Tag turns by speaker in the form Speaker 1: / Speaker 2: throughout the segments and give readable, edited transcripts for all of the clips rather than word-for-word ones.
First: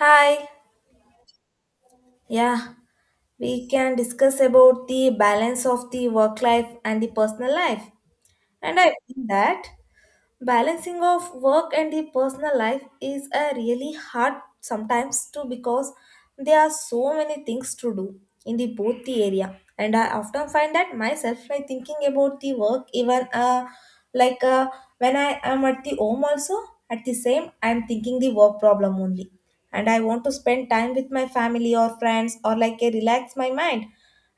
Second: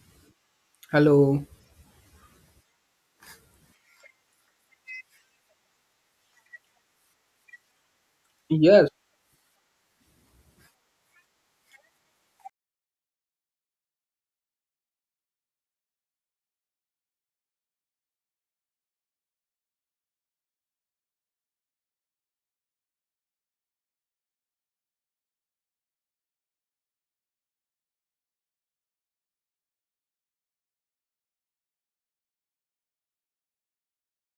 Speaker 1: Hi.
Speaker 2: Hello.
Speaker 1: Yeah, we can discuss about the balance of the work life and the personal life. And
Speaker 2: Yes,
Speaker 1: I think that balancing of work and the personal life is a really hard sometimes too because there are so many things to do in the both the area, and I often find that myself like thinking about the work even like when I am at the home also, at the same I'm thinking the work problem only. And I want to spend time with my family or friends or like a relax my mind.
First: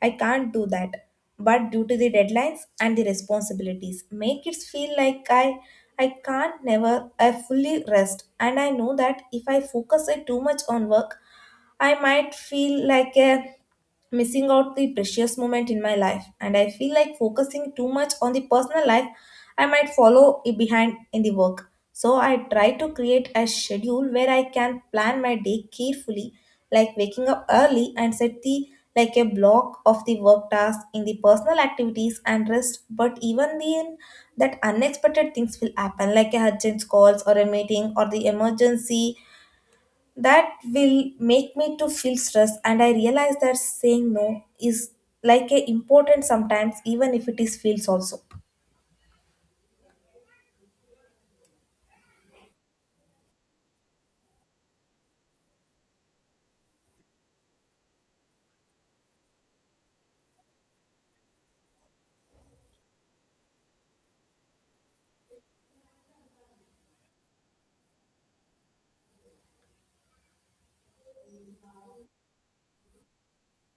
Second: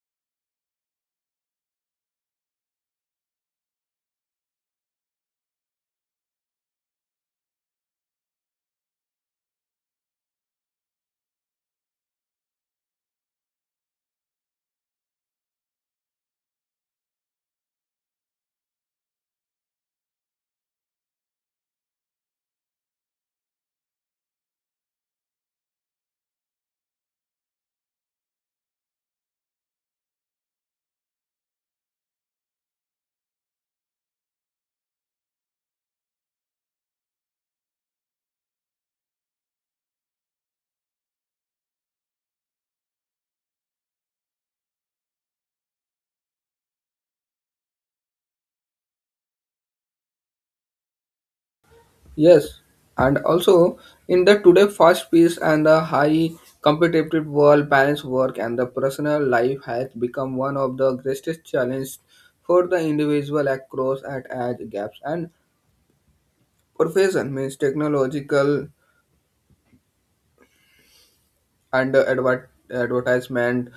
Speaker 1: I can't do that, but due to the deadlines and the responsibilities make it feel like I can't never I fully rest. And I know that if I focus it too much on work I might feel like a missing out the precious moment in my life, and I feel like focusing too much on the personal life I might follow it behind in the work. So I try to create a schedule where I can plan my day carefully, like waking up early and set the like a block of the work tasks in the personal activities and rest. But even then, that unexpected things will happen, like a urgent calls or a meeting or the emergency that will make me to feel stressed, and I realize that saying no is like a important sometimes,
Speaker 2: yes. And also in the today fast pace and the high competitive world balance work and the personal life has become one of the greatest challenge for the individual across at age gaps and profession means technological and advertisement,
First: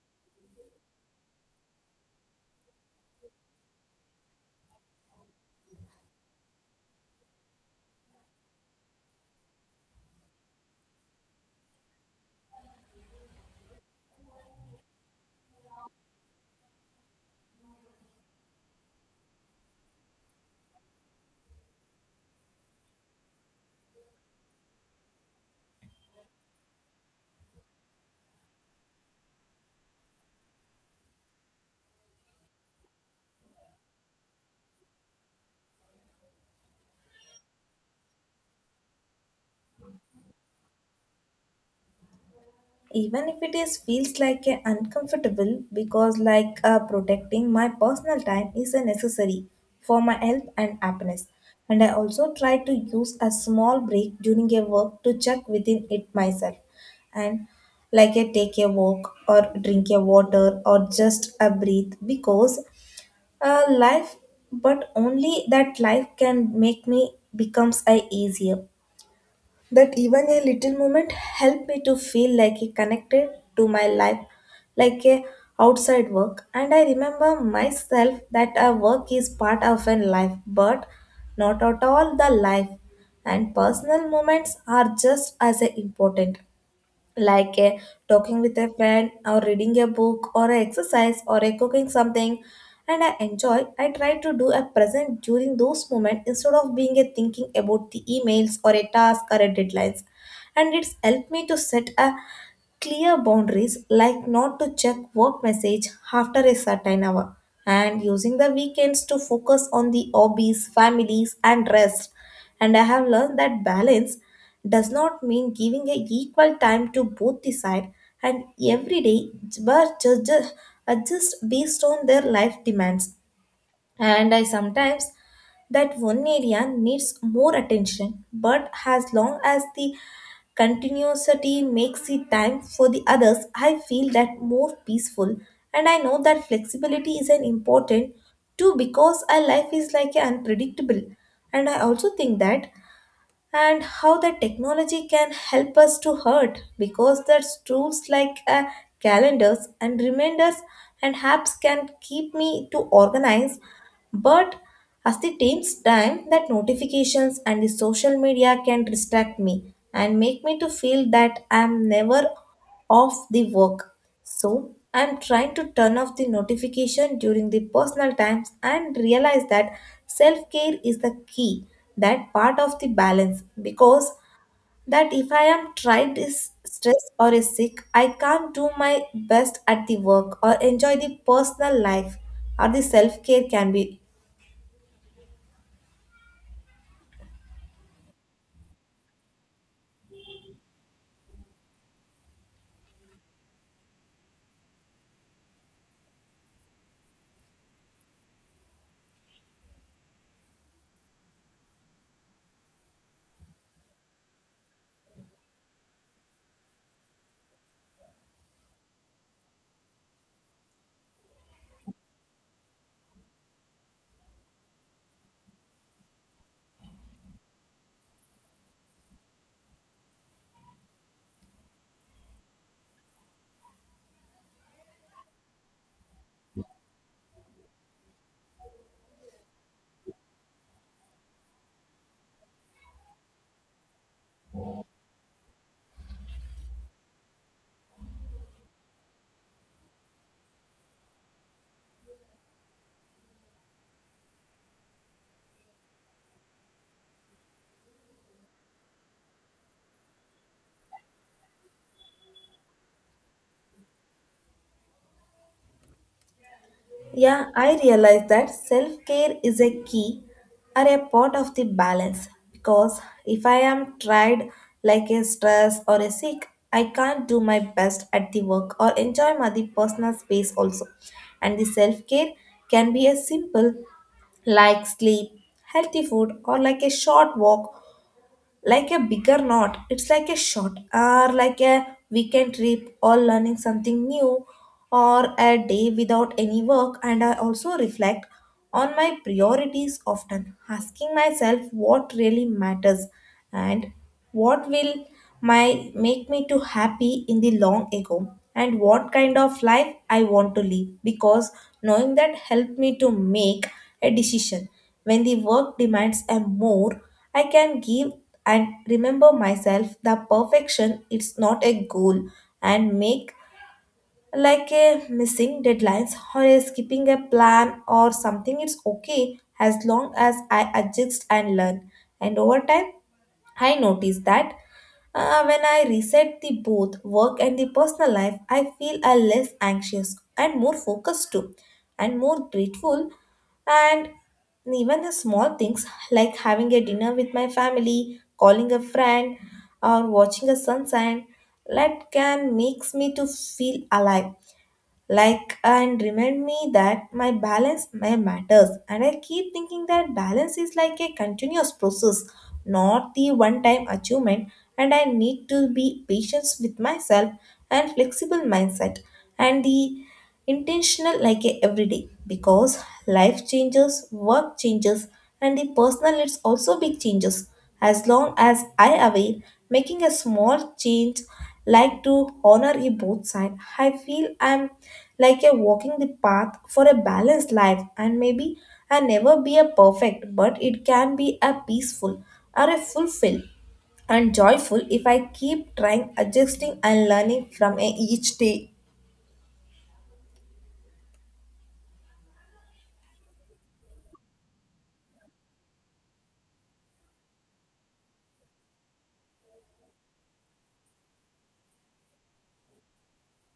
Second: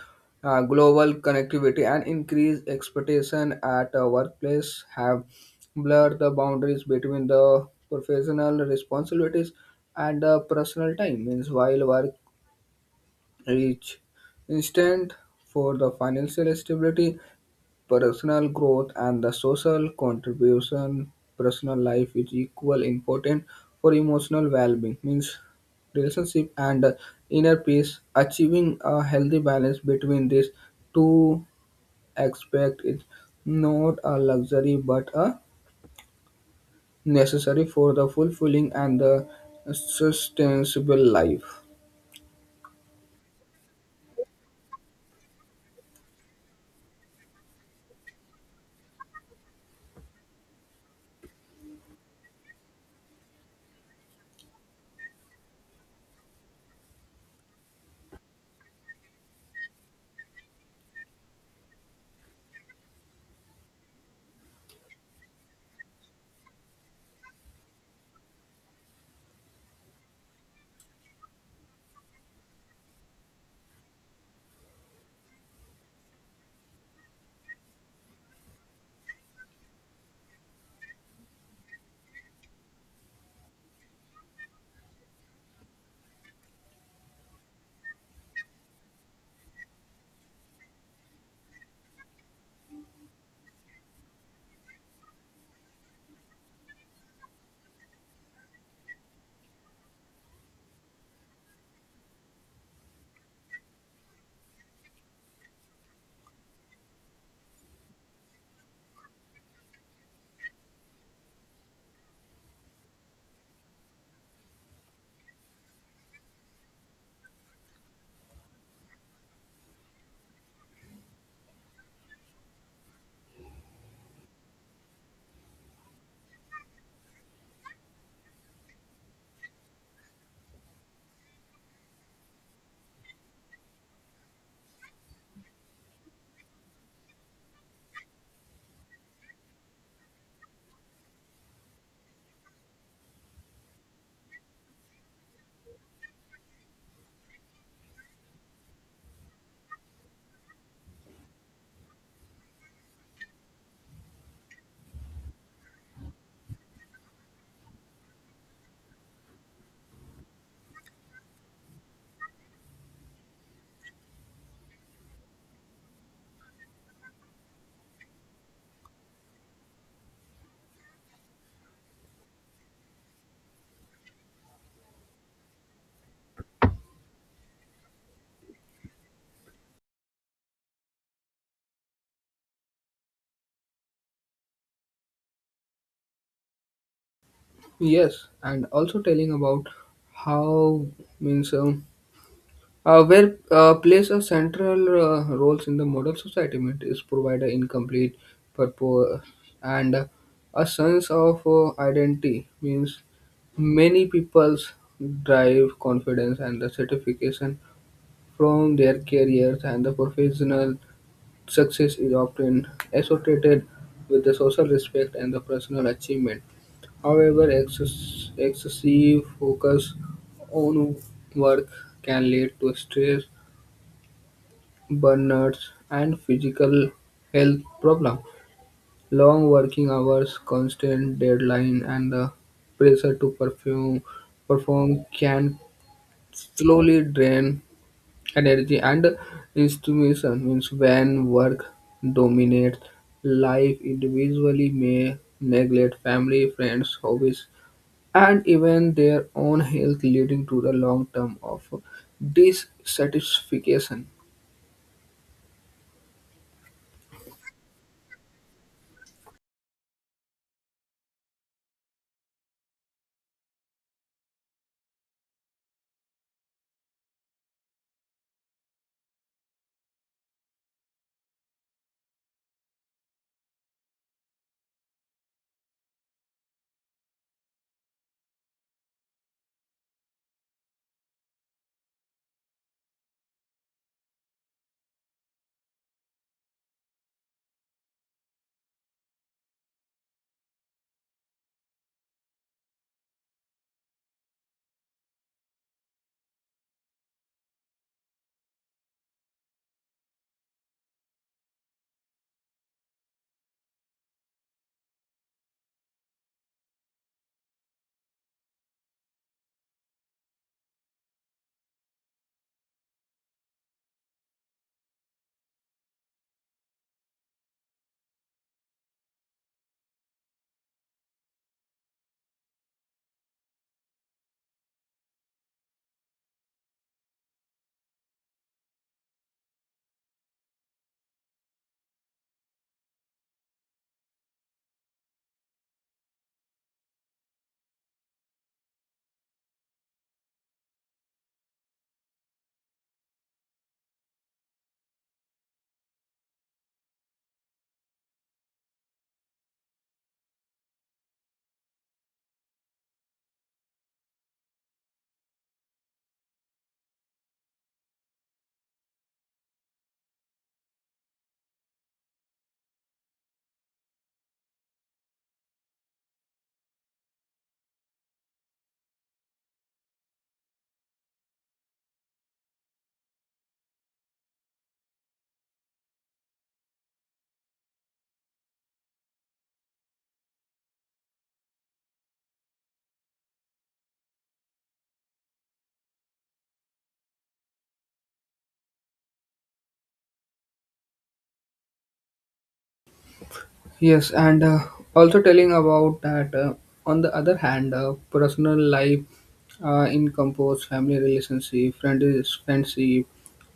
Speaker 2: global connectivity, and increased expectation at a workplace have blurred the boundaries between the professional responsibilities and the personal time. Means while work reach instant for the financial stability, personal growth and the social contribution personal life is equally important for emotional well-being means relationship and inner peace achieving a healthy balance between these two aspects is not a luxury but a necessary for the fulfilling and the sustainable life
Speaker 1: even if it is feels like a uncomfortable, because like protecting my personal time is a necessary for my health and happiness. And I also try to use a small break during a work to check within it myself and like a take a walk or drink a water or just a breathe because Uh, life, but only that life can make me becomes a easier. That even a little moment help me to feel like it connected to my life, like a outside work. And I remember myself that a work is part of a life, but not at all the life. And personal moments are just as important, like talking with a friend or reading a book or a exercise or a cooking something. And I enjoy I try to do a present during those moments instead of being a thinking about the emails or a task or a deadlines. And it's helped me to set a clear boundaries like not to check work message after a certain hour and using the weekends to focus on the hobbies families and rest. And I have learned that balance does not mean giving a equal time to both the side and every day, but just adjust based on their life demands. And I sometimes that one area needs more attention, but as long as the continuity makes the time for the others I feel that more peaceful. And I know that flexibility is an important too because our life is like a unpredictable. And I also think that and how the technology can help us to hurt because that tools like calendars and reminders and apps can keep me to organize, but as the takes time that notifications and the social media can distract me and make me to feel that I'm never off the work. So, I'm trying to turn off the notification during the personal times and realize that self care is the key, that part of the balance. Because that if I am tired, is stressed or is sick, I can't do my best at the work or enjoy the personal life or the self care can be.
Speaker 2: yes and also telling about how means where plays a central roles in the modern society meant is provide an incomplete purpose and a sense of identity means many people's drive confidence and the certification from their careers and the professional success is often associated with the social respect and the personal achievement. However, excessive focus on work can lead to stress burnouts, and physical health problems. Long working hours, constant deadlines, and the pressure to perform, can slowly drain energy and inspiration. Means when work dominates life, individually may neglect family, friends, hobbies, and even their own health, leading to the long term of dissatisfaction.
Speaker 1: Yeah, I realize that self care is a key or a part of the balance because if I am tried like a stress or a sick, I can't do my best at the work or enjoy my the personal space also. And the self care can be as simple like sleep, healthy food, or like a short walk like a bigger knot. It's like a short or like a weekend trip or learning something new or a day without any work. And I also reflect on my priorities often, asking myself what really matters and what will my make me to happy in the long ago and what kind of life I want to live because knowing that helped me to make a decision when the work demands a more I can give and remember myself the perfection it's not a goal and make like a missing deadlines or skipping a plan or something it's okay as long as I adjust and learn. And over time I notice that when I reset the both work and the personal life I feel a less anxious and more focused too and more grateful, and even the small things like having a dinner with my family, calling a friend, or watching a sunset, that can makes me to feel alive. Like and remind me that my balance my matters. And I keep thinking that balance is like a continuous process, not the one-time achievement. And I need to be patient with myself and flexible mindset. And the intentional like a everyday because life changes, work changes, and the personal it's also big changes. As long as I aware making a small change like to honor a both side I feel I'm like a walking the path for a balanced life, and maybe I never be a perfect but it can be a peaceful or a fulfilled and joyful if I keep trying adjusting and learning from a each day.
Speaker 2: Yes, and also telling about that. On the other hand, personal life in compose family relationship, friends, friendship,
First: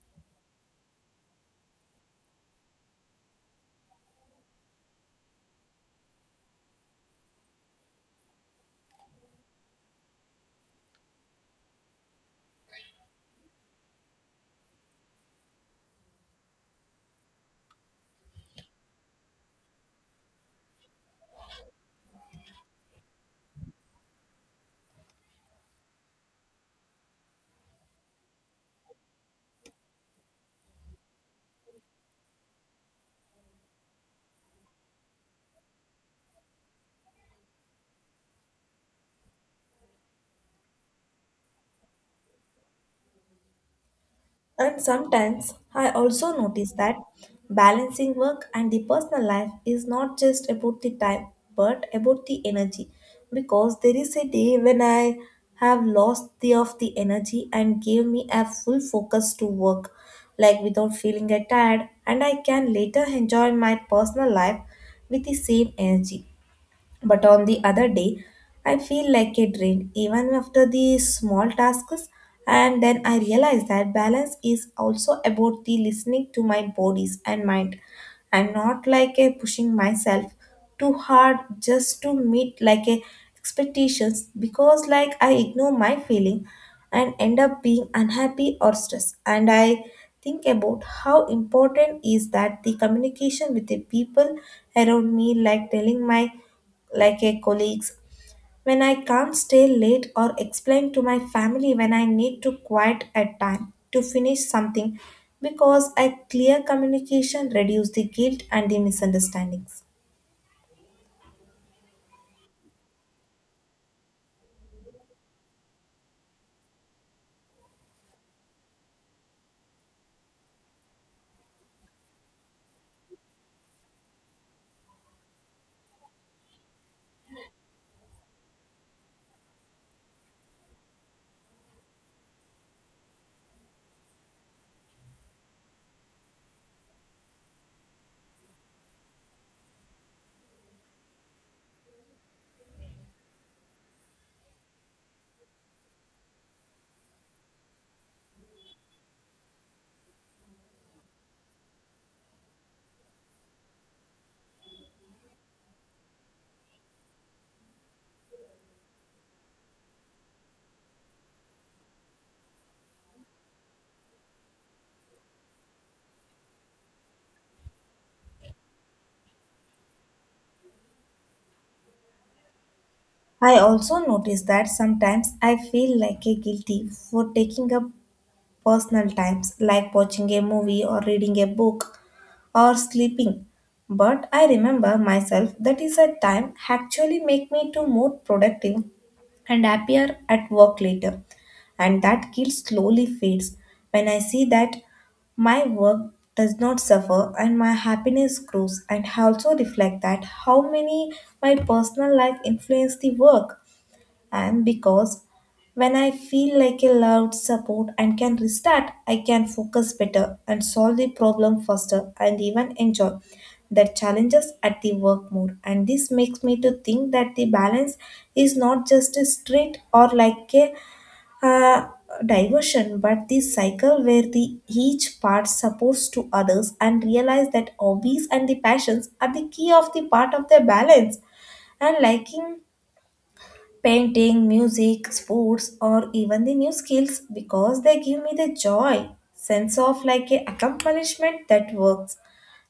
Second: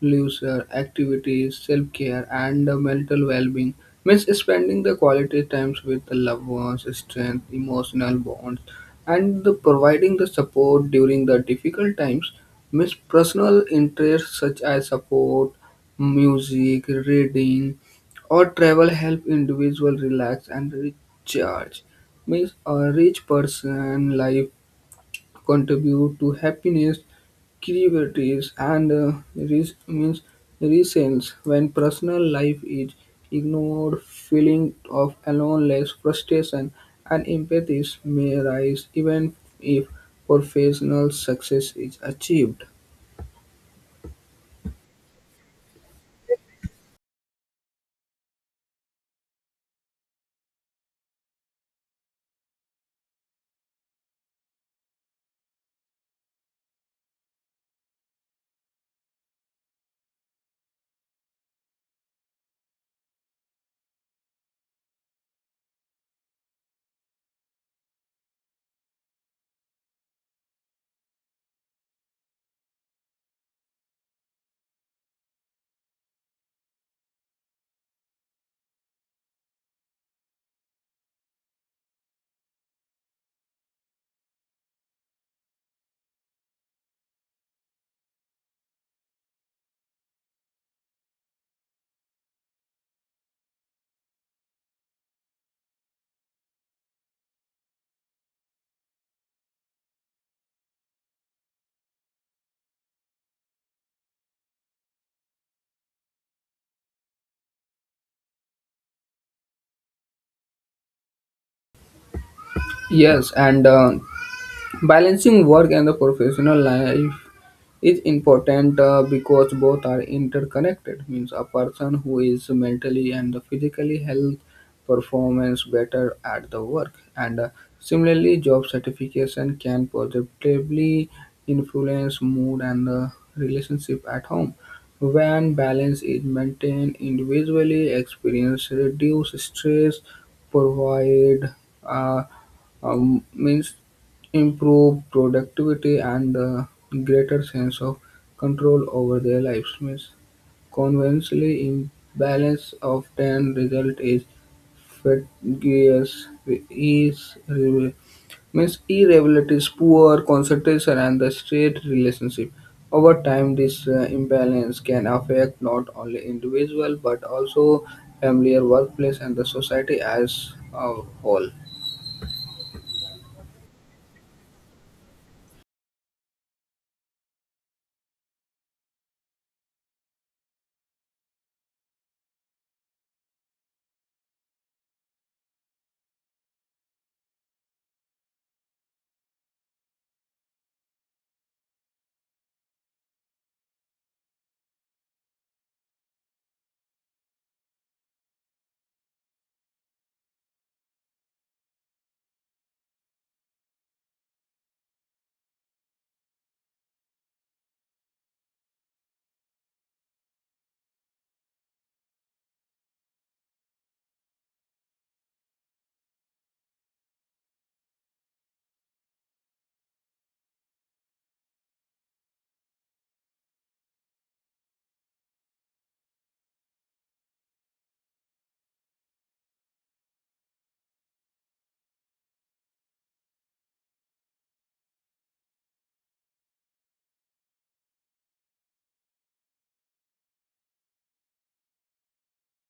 Speaker 2: leisure activities, self care, and mental well being means spending the quality times with the loved ones, strength, emotional bonds, and the providing the support during the difficult times. Means personal interests such as support, music, reading or travel help individual relax and recharge. Means a rich person life contribute to happiness, creativity, and means reasons when personal life is ignored, feeling of aloneness, frustration, and empathy may rise even if professional success is achieved.
Speaker 1: And sometimes I also notice that balancing work and the personal life is not just about the time but about the energy because there is a day when I have lost the of the energy and gave me a full focus to work like without feeling tired, and I can later enjoy my personal life with the same energy. But on the other day, I feel like a drain even after the small tasks. And then I realize that balance is also about the listening to my bodies and mind. I'm not like a pushing myself too hard just to meet like a expectations, because like I ignore my feeling and end up being unhappy or stressed. And I think about how important is that the communication with the people around me, like telling my like a colleagues when I can't stay late or explain to my family when I need to quiet at time to finish something because a clear communication reduce the guilt and the misunderstandings.
Speaker 2: Yes, and balancing work and the professional life is important because both are interconnected. Means a person who is mentally and physically health performance better at the work, and similarly, job satisfaction can positively influence mood and relationship at home. When balance is maintained, individually experience reduce stress, provide. Uh, means improve productivity and a greater sense of control over their lives. Means conversely, imbalance often result is fatigues, is means irregularities, poor concentration, and the state relationship. Over time, this imbalance can affect not only individual but also familiar workplace and the society as a whole.
Speaker 1: I also notice that sometimes I feel like a guilty for taking up personal times like watching a movie or reading a book or sleeping, but I remember myself that is a time actually make me to more productive and happier at work later. And that guilt slowly fades when I see that my work does not suffer and my happiness grows. And I also reflect that how many my personal life influence the work. And because when I feel like a loved support and can restart, I can focus better and solve the problem faster and even enjoy the challenges at the work more. And this makes me to think that the balance is not just a straight or like a uh, diversion but the cycle where the each part supports to others. And realize that hobbies and the passions are the key of the part of the balance and liking painting, music, sports, or even the new skills, because they give me the joy, sense of like a accomplishment that works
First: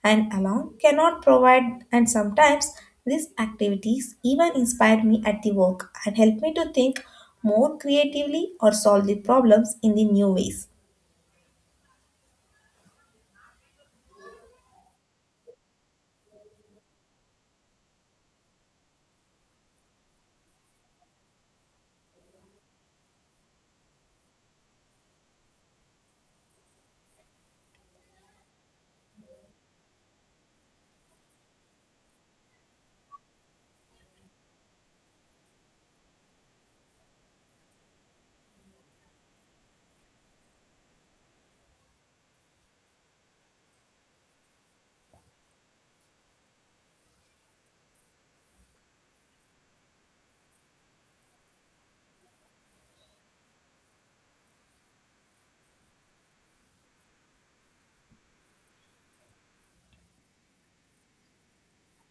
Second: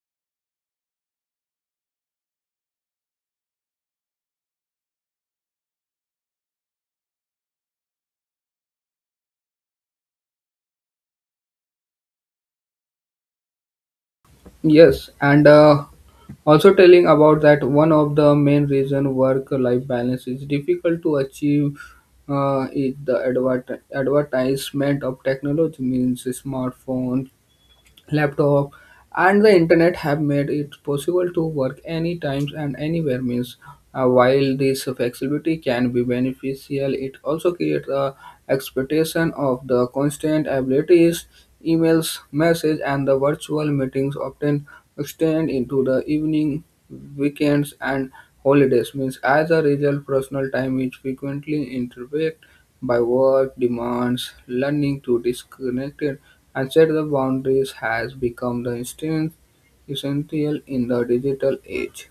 Speaker 1: and alone cannot provide. And sometimes these activities even inspire me at the work and help me to think more creatively or solve the problems in the new ways.
Speaker 2: Yes, and also telling about that one of the main reason work-life balance is difficult to achieve is the advertisement of technology means smartphone, laptop and the internet have made it possible to work any times and anywhere means while this flexibility can be beneficial it also creates a expectation of the constant abilities emails message and the virtual meetings often extend into the evening weekends and holidays means as a result personal time is frequently interrupted by work demands, learning to disconnect it and set the boundaries has become the instinct essential in the digital age.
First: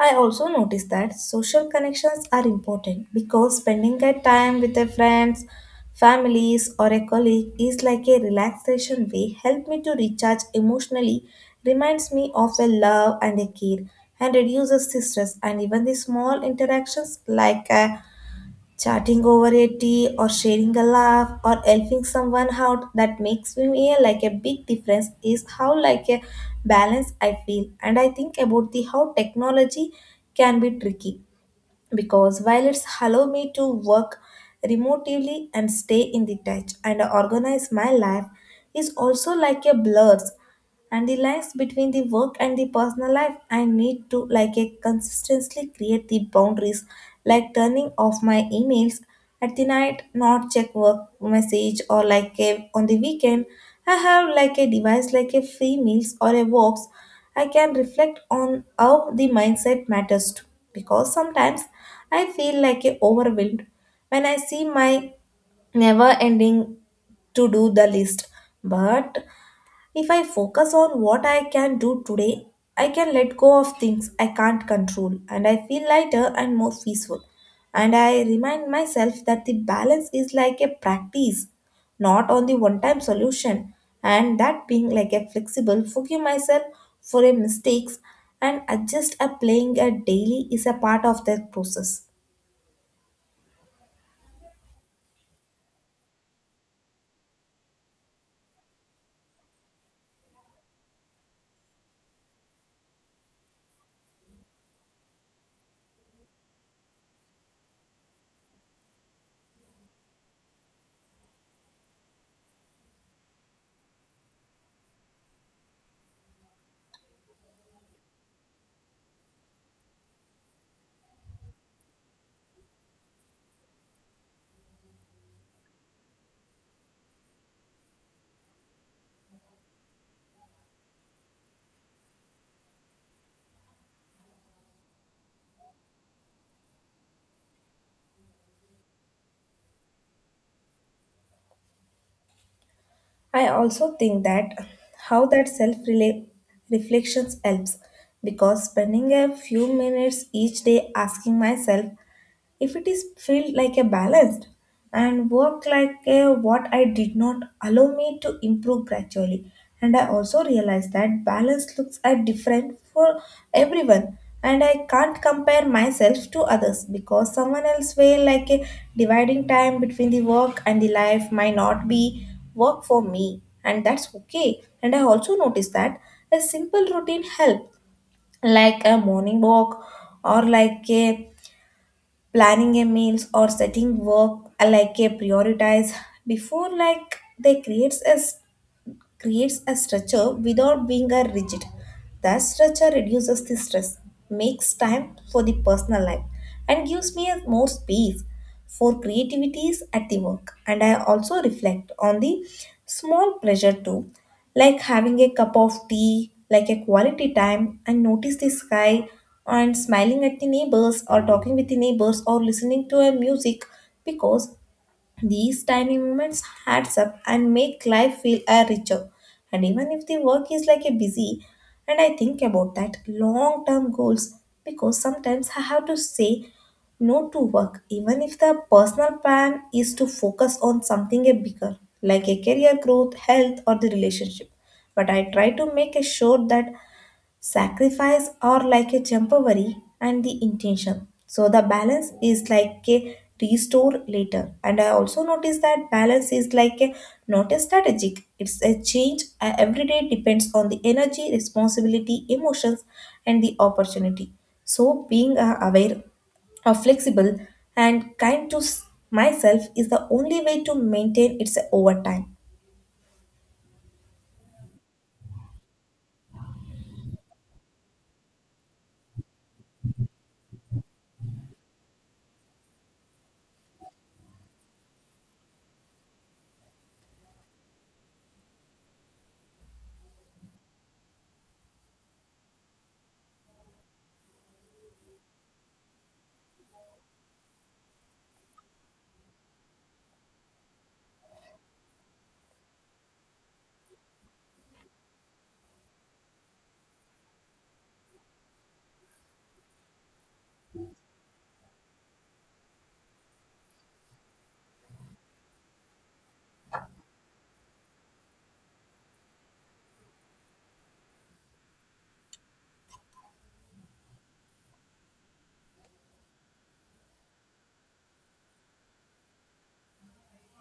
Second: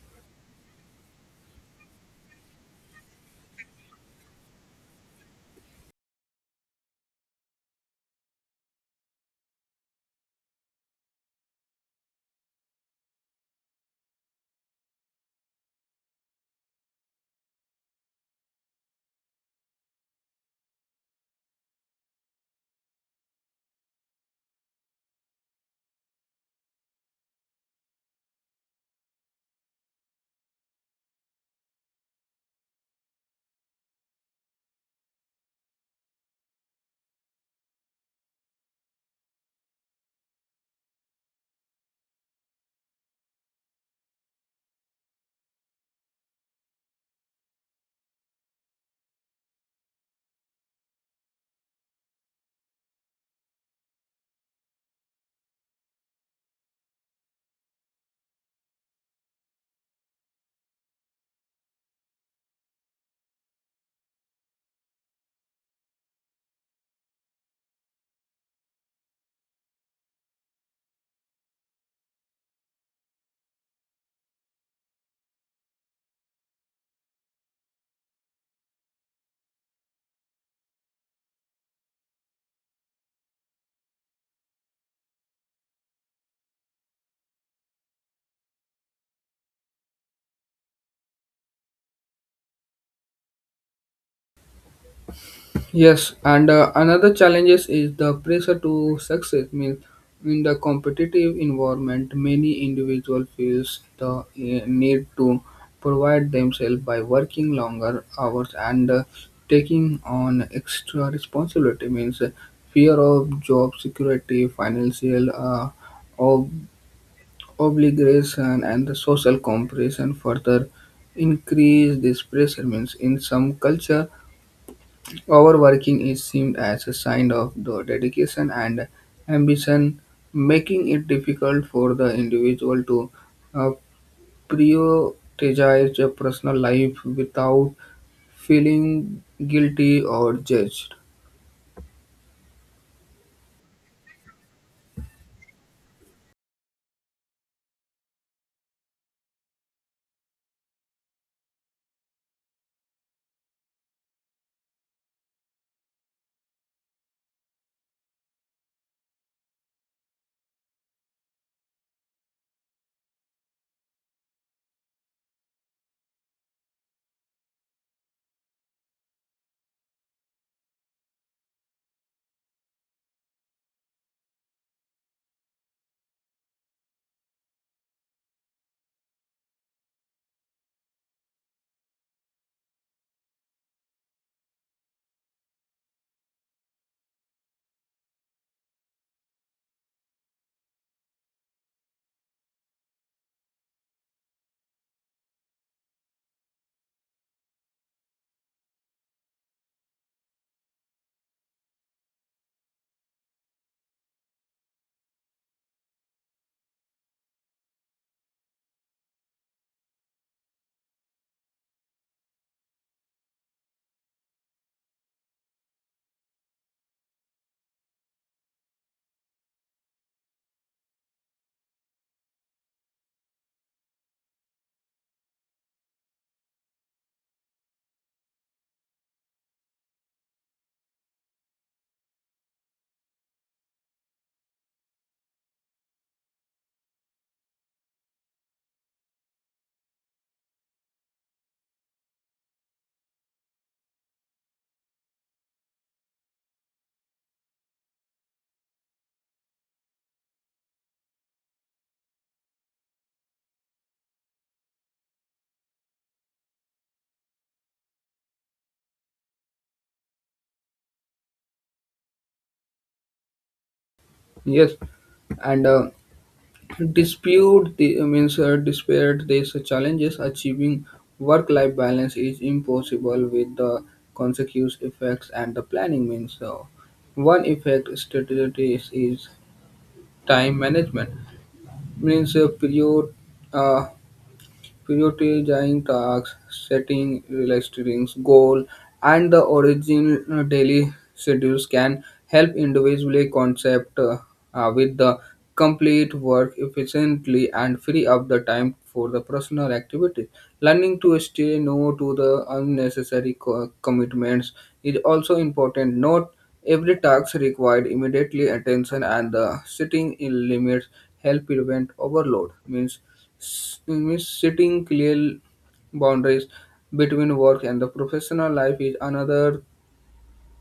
Speaker 1: I also noticed that social connections are important because spending a time with a friends, families or a colleague is like a relaxation way help me to recharge emotionally, reminds me of a love and a care, and reduces the stress. And even the small interactions like a chatting over a tea or sharing a laugh or helping someone out that makes me feel like a big difference is how like a balance I feel. And I think about the how technology can be tricky because while it's allow me to work remotely and stay in the touch and organize my life is also like a blurs and the lines between the work and the personal life. I need to like a consistently create the boundaries like turning off my emails at the night, not check work message or like a, on the weekend. I have like a device like a free meals or a walks. I can reflect on how the mindset matters too because sometimes I feel like a overwhelmed when I see my never ending to do the list, but if I focus on what I can do today, I can let go of things I can't control and I feel lighter and more peaceful. And I remind myself that the balance is like a practice, not on the one time solution. And that being like a flexible, forgive myself for a mistakes and adjust a playing a daily is a part of that process.
Speaker 2: Yes, and another challenges is the pressure to success. Means in the competitive environment, many individual feels the need to provide themselves by working longer hours and taking on extra responsibility. Means fear of job security, financial ob- obligation, and the social comparison further increase this pressure. Means in some culture overworking is seen as a sign of the dedication and ambition, making it difficult for the individual to uh, prioritize their personal life without feeling guilty or judged.
Speaker 1: I also think that how that self reflections helps, because spending a few minutes each day asking myself if it is felt like a balanced and work like a what I did not allow me to improve gradually. And I also realize that balance looks are different for everyone. And I can't compare myself to others, because someone else way like a dividing time between the work and the life might not be work for me, and that's okay. And I also notice that a simple routine help, like a morning walk or like a planning a meals or setting work like a prioritize before, like they creates a structure without being a rigid. That structure reduces the stress, makes time for the personal life, and gives me a more space for creativities at the work. And I also reflect on the small pleasure too, like having a cup of tea, like a quality time, and notice the sky and smiling at the neighbors or talking with the neighbors or listening to a music, because these tiny moments adds up and make life feel a richer. And even if the work is like a busy, and I think about that long term goals, because sometimes I have to say no to work, even if the personal plan is to focus on something a bigger, like a career growth, health, or the relationship. But I try to make a sure that sacrifice are like a temporary and the intention. So the balance is like a restore later. And I also notice that balance is like a not a strategic. It's a change every day, depends on the energy, responsibility, emotions, and the opportunity. So being aware or flexible and myself is the only way to maintain it over time.
Speaker 2: Yes, and dispute the means despite these challenges, achieving work-life balance is impossible with the consecutive effects and the planning means. So, one effect strategy is time management means uh, prioritizing tasks, setting realistic goals, and the original daily schedules can help individually concept with the complete work efficiently and free up the time for the personal activities. Learning to stay no to the unnecessary commitments is also important. Not every task required immediately attention and the setting in limits help prevent overload means means setting clear boundaries between work and the professional life is another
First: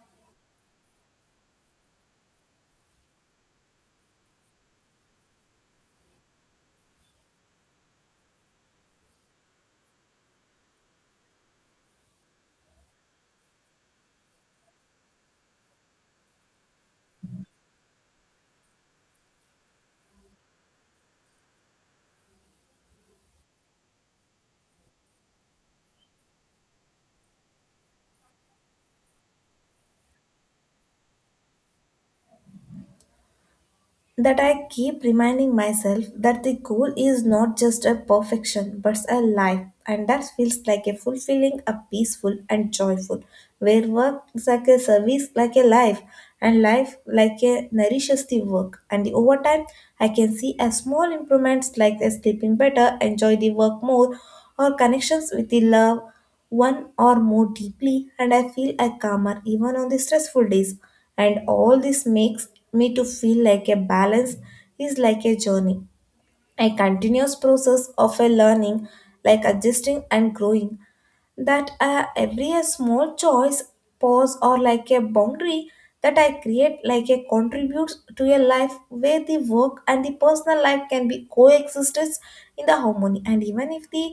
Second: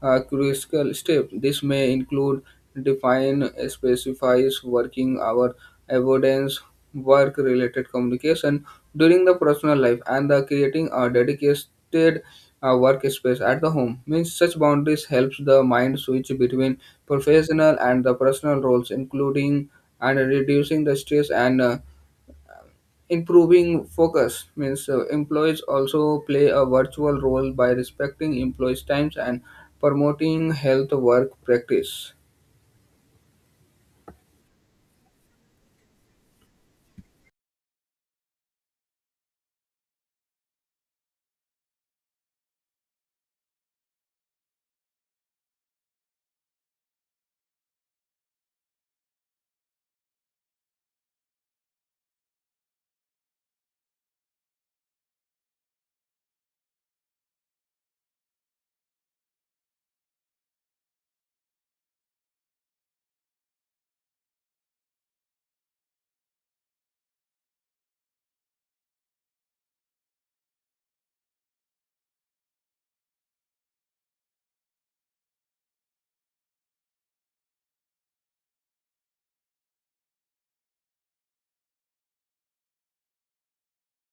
Speaker 2: crucial step. This may include define specifies working hour avoidance, work-related communication during the personal life, and the creating a dedicated workspace at the home. Means such boundaries helps the mind switch between professional and the personal roles, including and reducing the stress and improving focus means employees also play a virtual role by respecting employees' times and promoting health work practice.
Speaker 1: That I keep reminding myself that the goal is not just a perfection but a life, and that feels like a fulfilling, a peaceful, and joyful. Where work is like a service, like a life, and life like a nourishes the work. And over time, I can see a small improvements, like a sleeping better, enjoy the work more, or connections with the love one or more deeply, and I feel a calmer even on the stressful days. And all this makes me to feel like a balance is like a journey, a continuous process of a learning, like adjusting and growing, that every a small choice, pause, or like a boundary that I create, like a contributes to a life where the work and the personal life can be coexistence in the harmony. And even if the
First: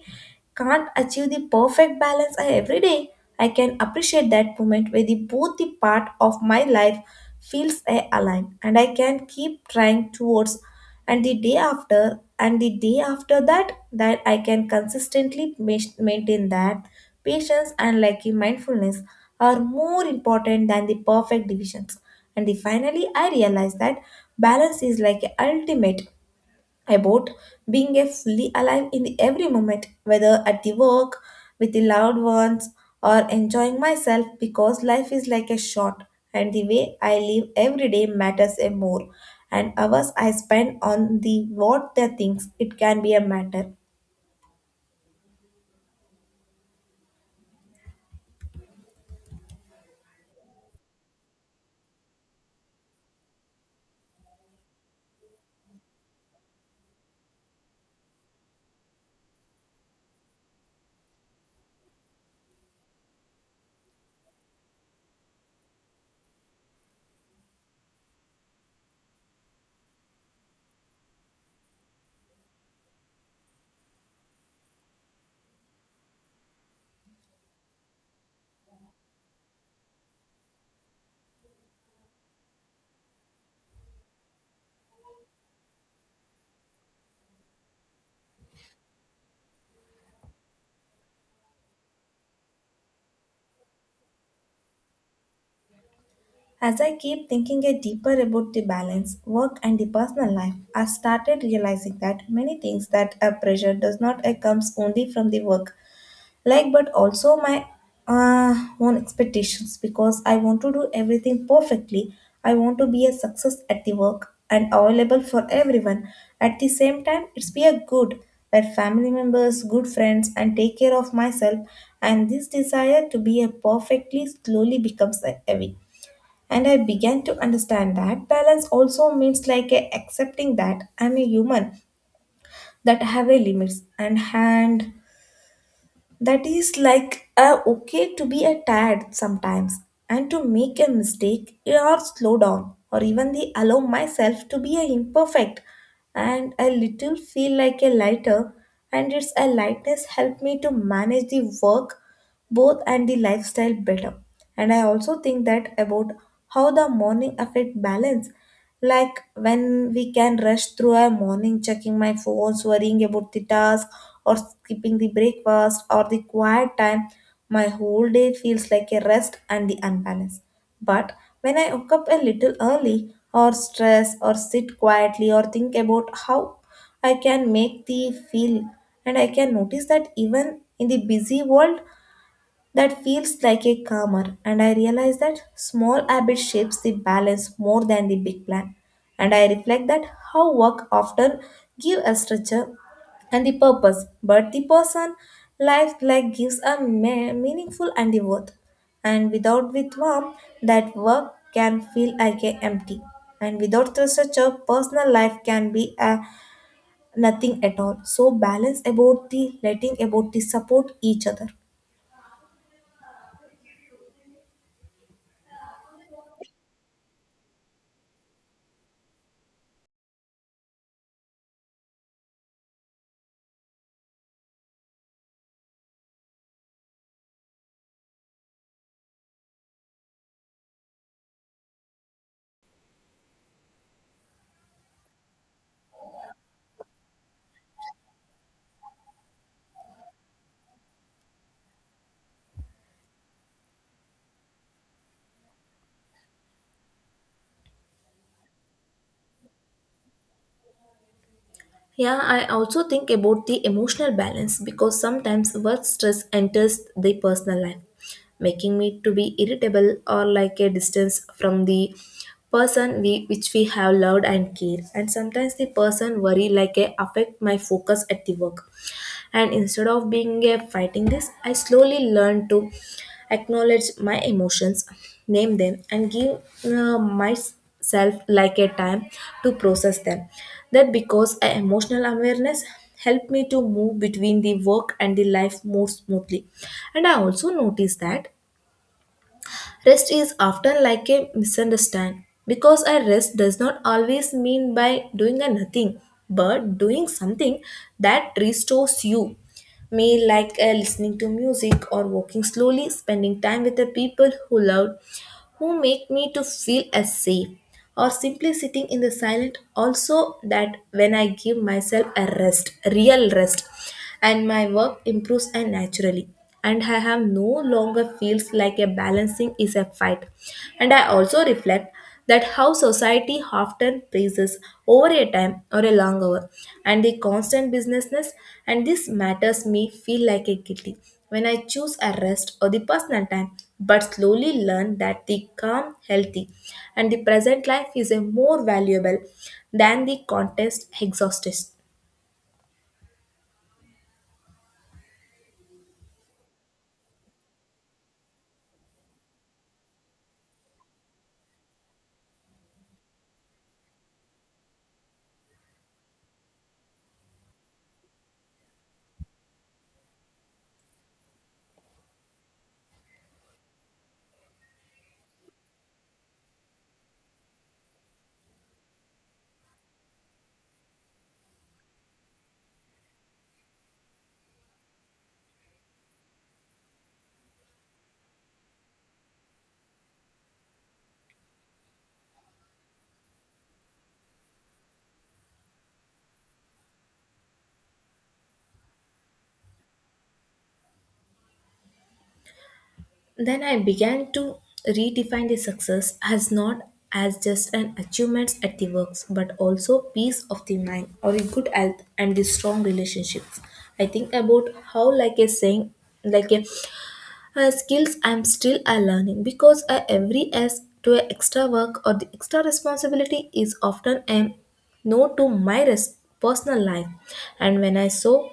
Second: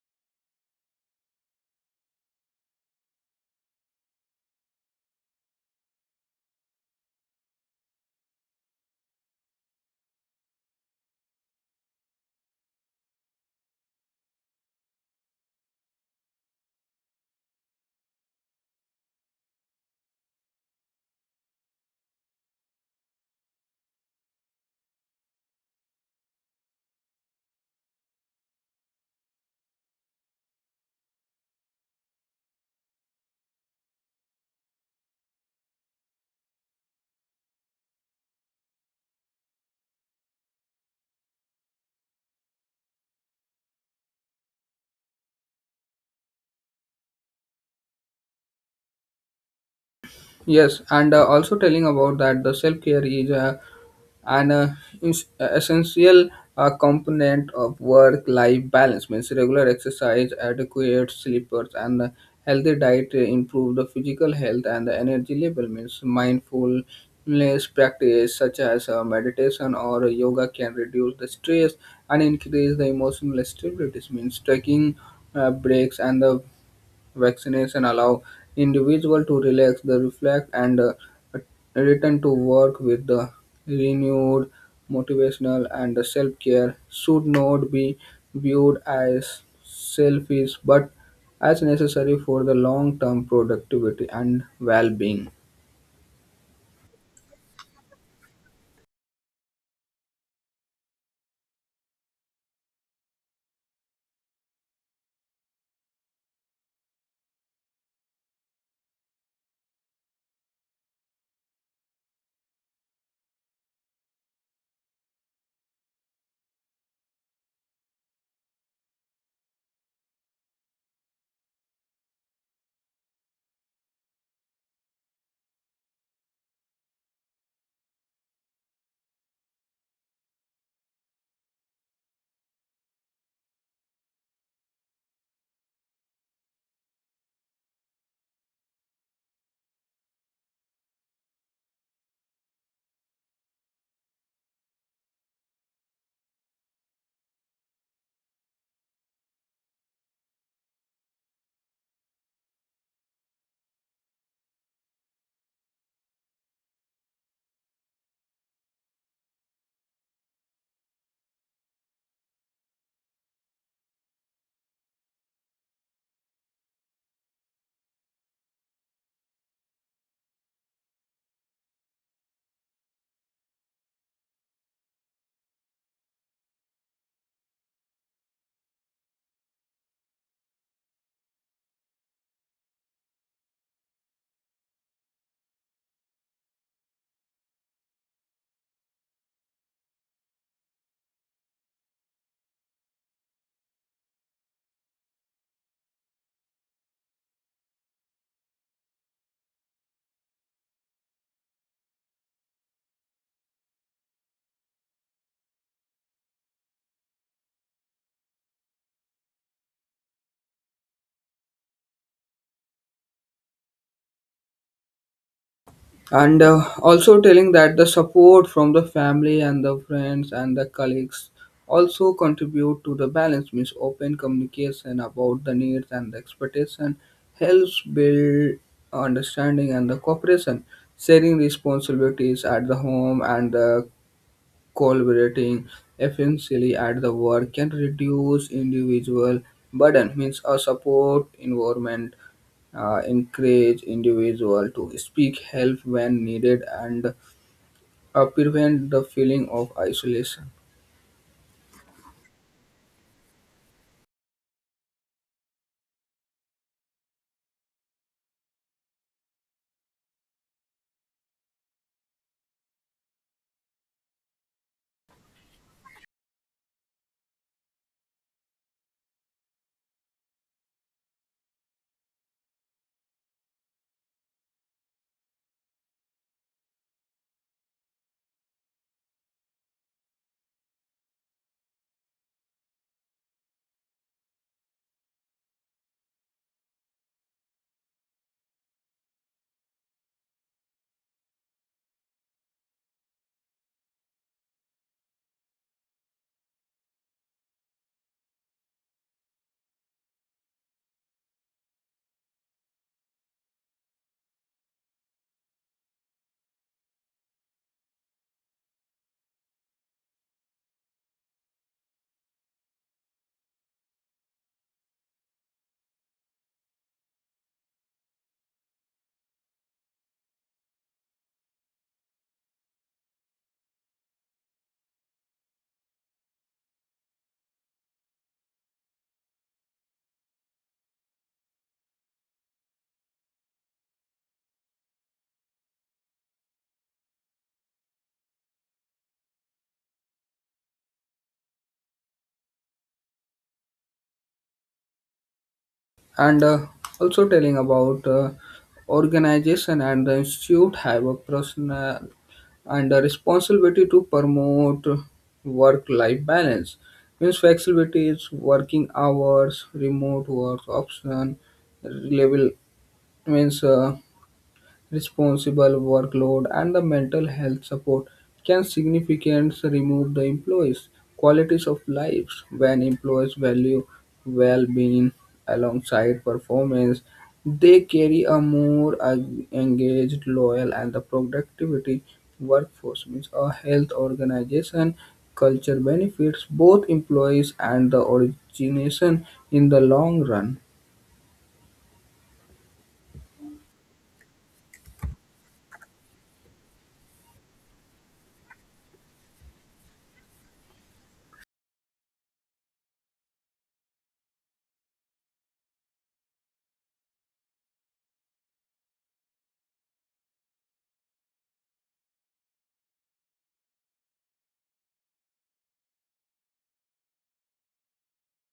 Speaker 1: can't achieve the perfect balance every day, I can appreciate that moment where the both the part of my life feels aligned, and I can keep trying towards and the day after and the day after that, that i can consistently maintain that patience and like mindfulness are more important than the perfect divisions. And the, finally I realized that balance is like a ultimate about being a fully alive in the every moment, whether at the work, with the loved ones, or enjoying myself, because life is like a shot and the way I live every day matters a more. And hours I spend on the what the things it can be a matter.
Speaker 2: Yes, and also telling about that the self care is an uh, essential component of work life balance. Means regular exercise, adequate sleepers, and healthy diet improve the physical health and the energy level. Means mindfulness practice such as meditation or yoga can reduce the stress and increase the emotional stability. Means taking breaks and the vaccination allow individual to relax, the reflect, and return to work with the renewed motivational and the self-care should not be viewed as selfish but as necessary for the long-term productivity and well-being.
Speaker 1: As I keep thinking a deeper about the balance, work and the personal life, I started realizing that many things that are pressure does not comes only from the work like, but also my own expectations, because I want to do everything perfectly. I want to be a success at the work and available for everyone at the same time. It's be a good where family members, good friends, and take care of myself. And this desire to be a perfectly slowly becomes a heavy, and I began to understand that balance also means like a accepting that I'm a human, that I have a limits and hand, that is like okay to be a tired sometimes and to make a mistake or slow down or even the allow myself to be a imperfect. And a little feel like a lighter, and it's a lightness help me to manage the work both and the lifestyle better. And I also think that about how the morning affect balance. Like when we can rush through our morning, checking my phones, worrying about the task, or skipping the breakfast or the quiet time, my whole day feels like a rest and the unbalance. But when I wake up a little early or stress or sit quietly or think about how I can make the feel, and I can notice that even in the busy world, that feels like a calmer. And I realize that small habit shapes the balance more than the big plan. And I reflect that how work often give a structure and the purpose, but the person life like gives a meaningful and the worth. And without with warmth, that work can feel like a empty. And without the structure, personal life can be a nothing at all. So balance about the letting about the support each other.
Speaker 2: And also telling that the support from the family and the friends and the colleagues also contribute to the balance means open communication about the needs and the expectation helps build understanding and the cooperation sharing responsibilities at the home and the collaborating efficiently at the work can reduce individual burden means a support environment encourage individual to speak help when needed and prevent the feeling of isolation
Speaker 1: Yeah, I also think about the emotional balance, because sometimes work stress enters the personal life, making me to be irritable or like a distance from the person we which we have loved and care. And sometimes the person worry like a affect my focus at the work. And instead of being a fighting this, I slowly learn to acknowledge my emotions, name them, and give my self like a time to process them, that because a emotional awareness helped me to move between the work and the life more smoothly. And I also noticed that rest is often like a misunderstand, because a rest does not always mean by doing a nothing, but doing something that restores you, me, like listening to music or walking slowly, spending time with the people who love, who make me to feel as safe, or simply sitting in the silent. Also, that when I give myself a rest, real rest, and my work improves and naturally, and I have no longer feels like a balancing is a fight. And I also reflect that how society often praises over a time or a long hour and the constant businessness, and this matters me feel like a guilty when I choose a rest or the personal time. But slowly learn that the calm, healthy, and the present life is a more valuable than the contest exhausted.
Speaker 2: and also telling about organization and the institute have a personal and a responsibility to promote work-life balance means flexibility working hours remote work option level means responsible workload and the mental health support can significantly remove the employees' qualities of lives. When employees value well-being alongside performance, they carry a more engaged, loyal, and the productivity workforce. Means a health organization culture benefits both employees and the organization in the long run.
Speaker 1: Then I began to redefine the success as not as just an achievement at the works, but also peace of the mind or a good health and the strong relationships. I think about how, like a saying, like a skills I'm still are learning, because every s to a extra work or the extra responsibility is often a no to my personal life. And when I saw,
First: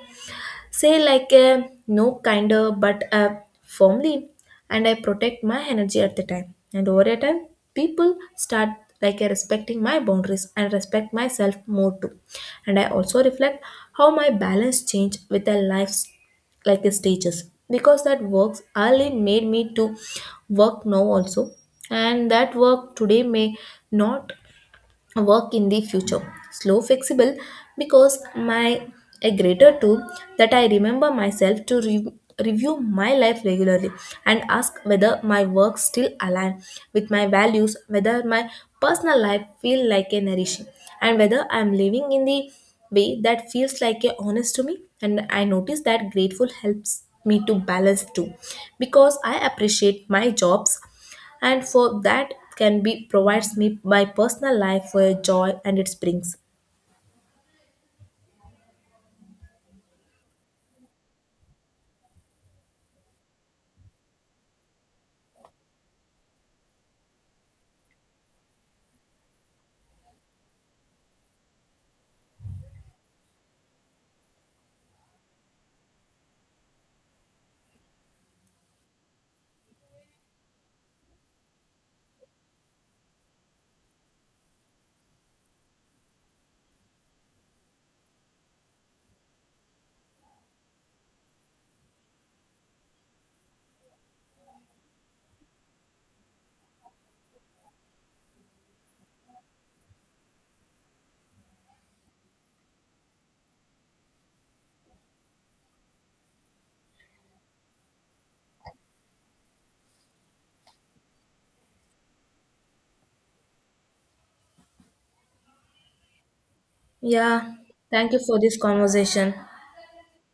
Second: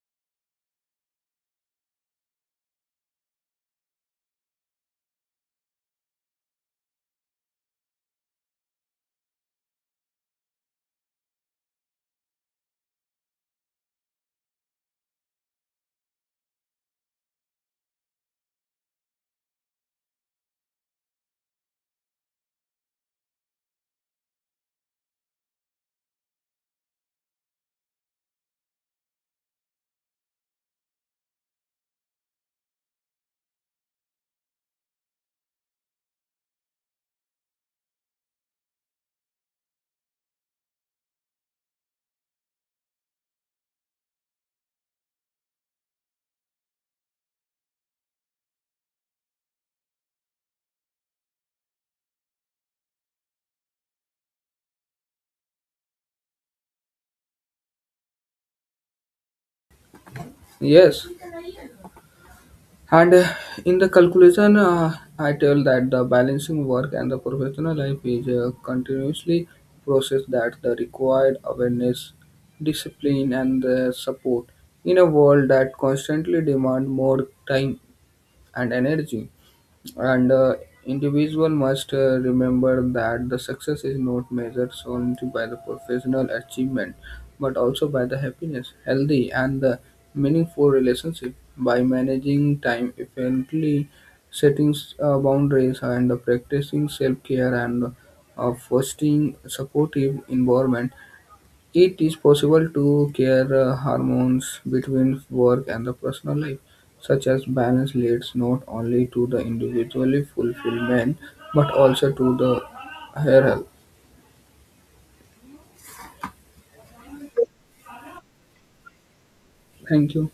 Speaker 1: say, like a no kinder but firmly, and I protect my energy at the time. And over a time, people start like a respecting my boundaries and respect myself more too. And I also reflect how my balance change with the life's like the stages, because that works early made me to work now also, and that work today may not work in the future. Slow, flexible, because my a greater tool, that I remember myself to review my life regularly and ask whether my work still align with my values, whether my personal life feel like a nourishing, and whether I'm living in the way that feels like a honest to me. And I notice that grateful helps me to balance too, because I appreciate my jobs and for that can be provides me my personal life where joy and it brings.
Speaker 2: Yes. And in the calculation, I tell that the balancing work and the professional life is a continuously process that the required awareness, discipline, and the support in a world that constantly demand more time and energy and individual must remember that the success is not measured solely by the professional achievement but also by the happiness healthy and the meaningful relationship by managing time effectively setting boundaries and practicing self-care and fostering supportive environment it is possible to care hormones between work and the personal life, such as balance leads not only to the individually fulfillment but also to the hair health.
Speaker 1: Yeah, thank you for this conversation.
Speaker 2: Thank you.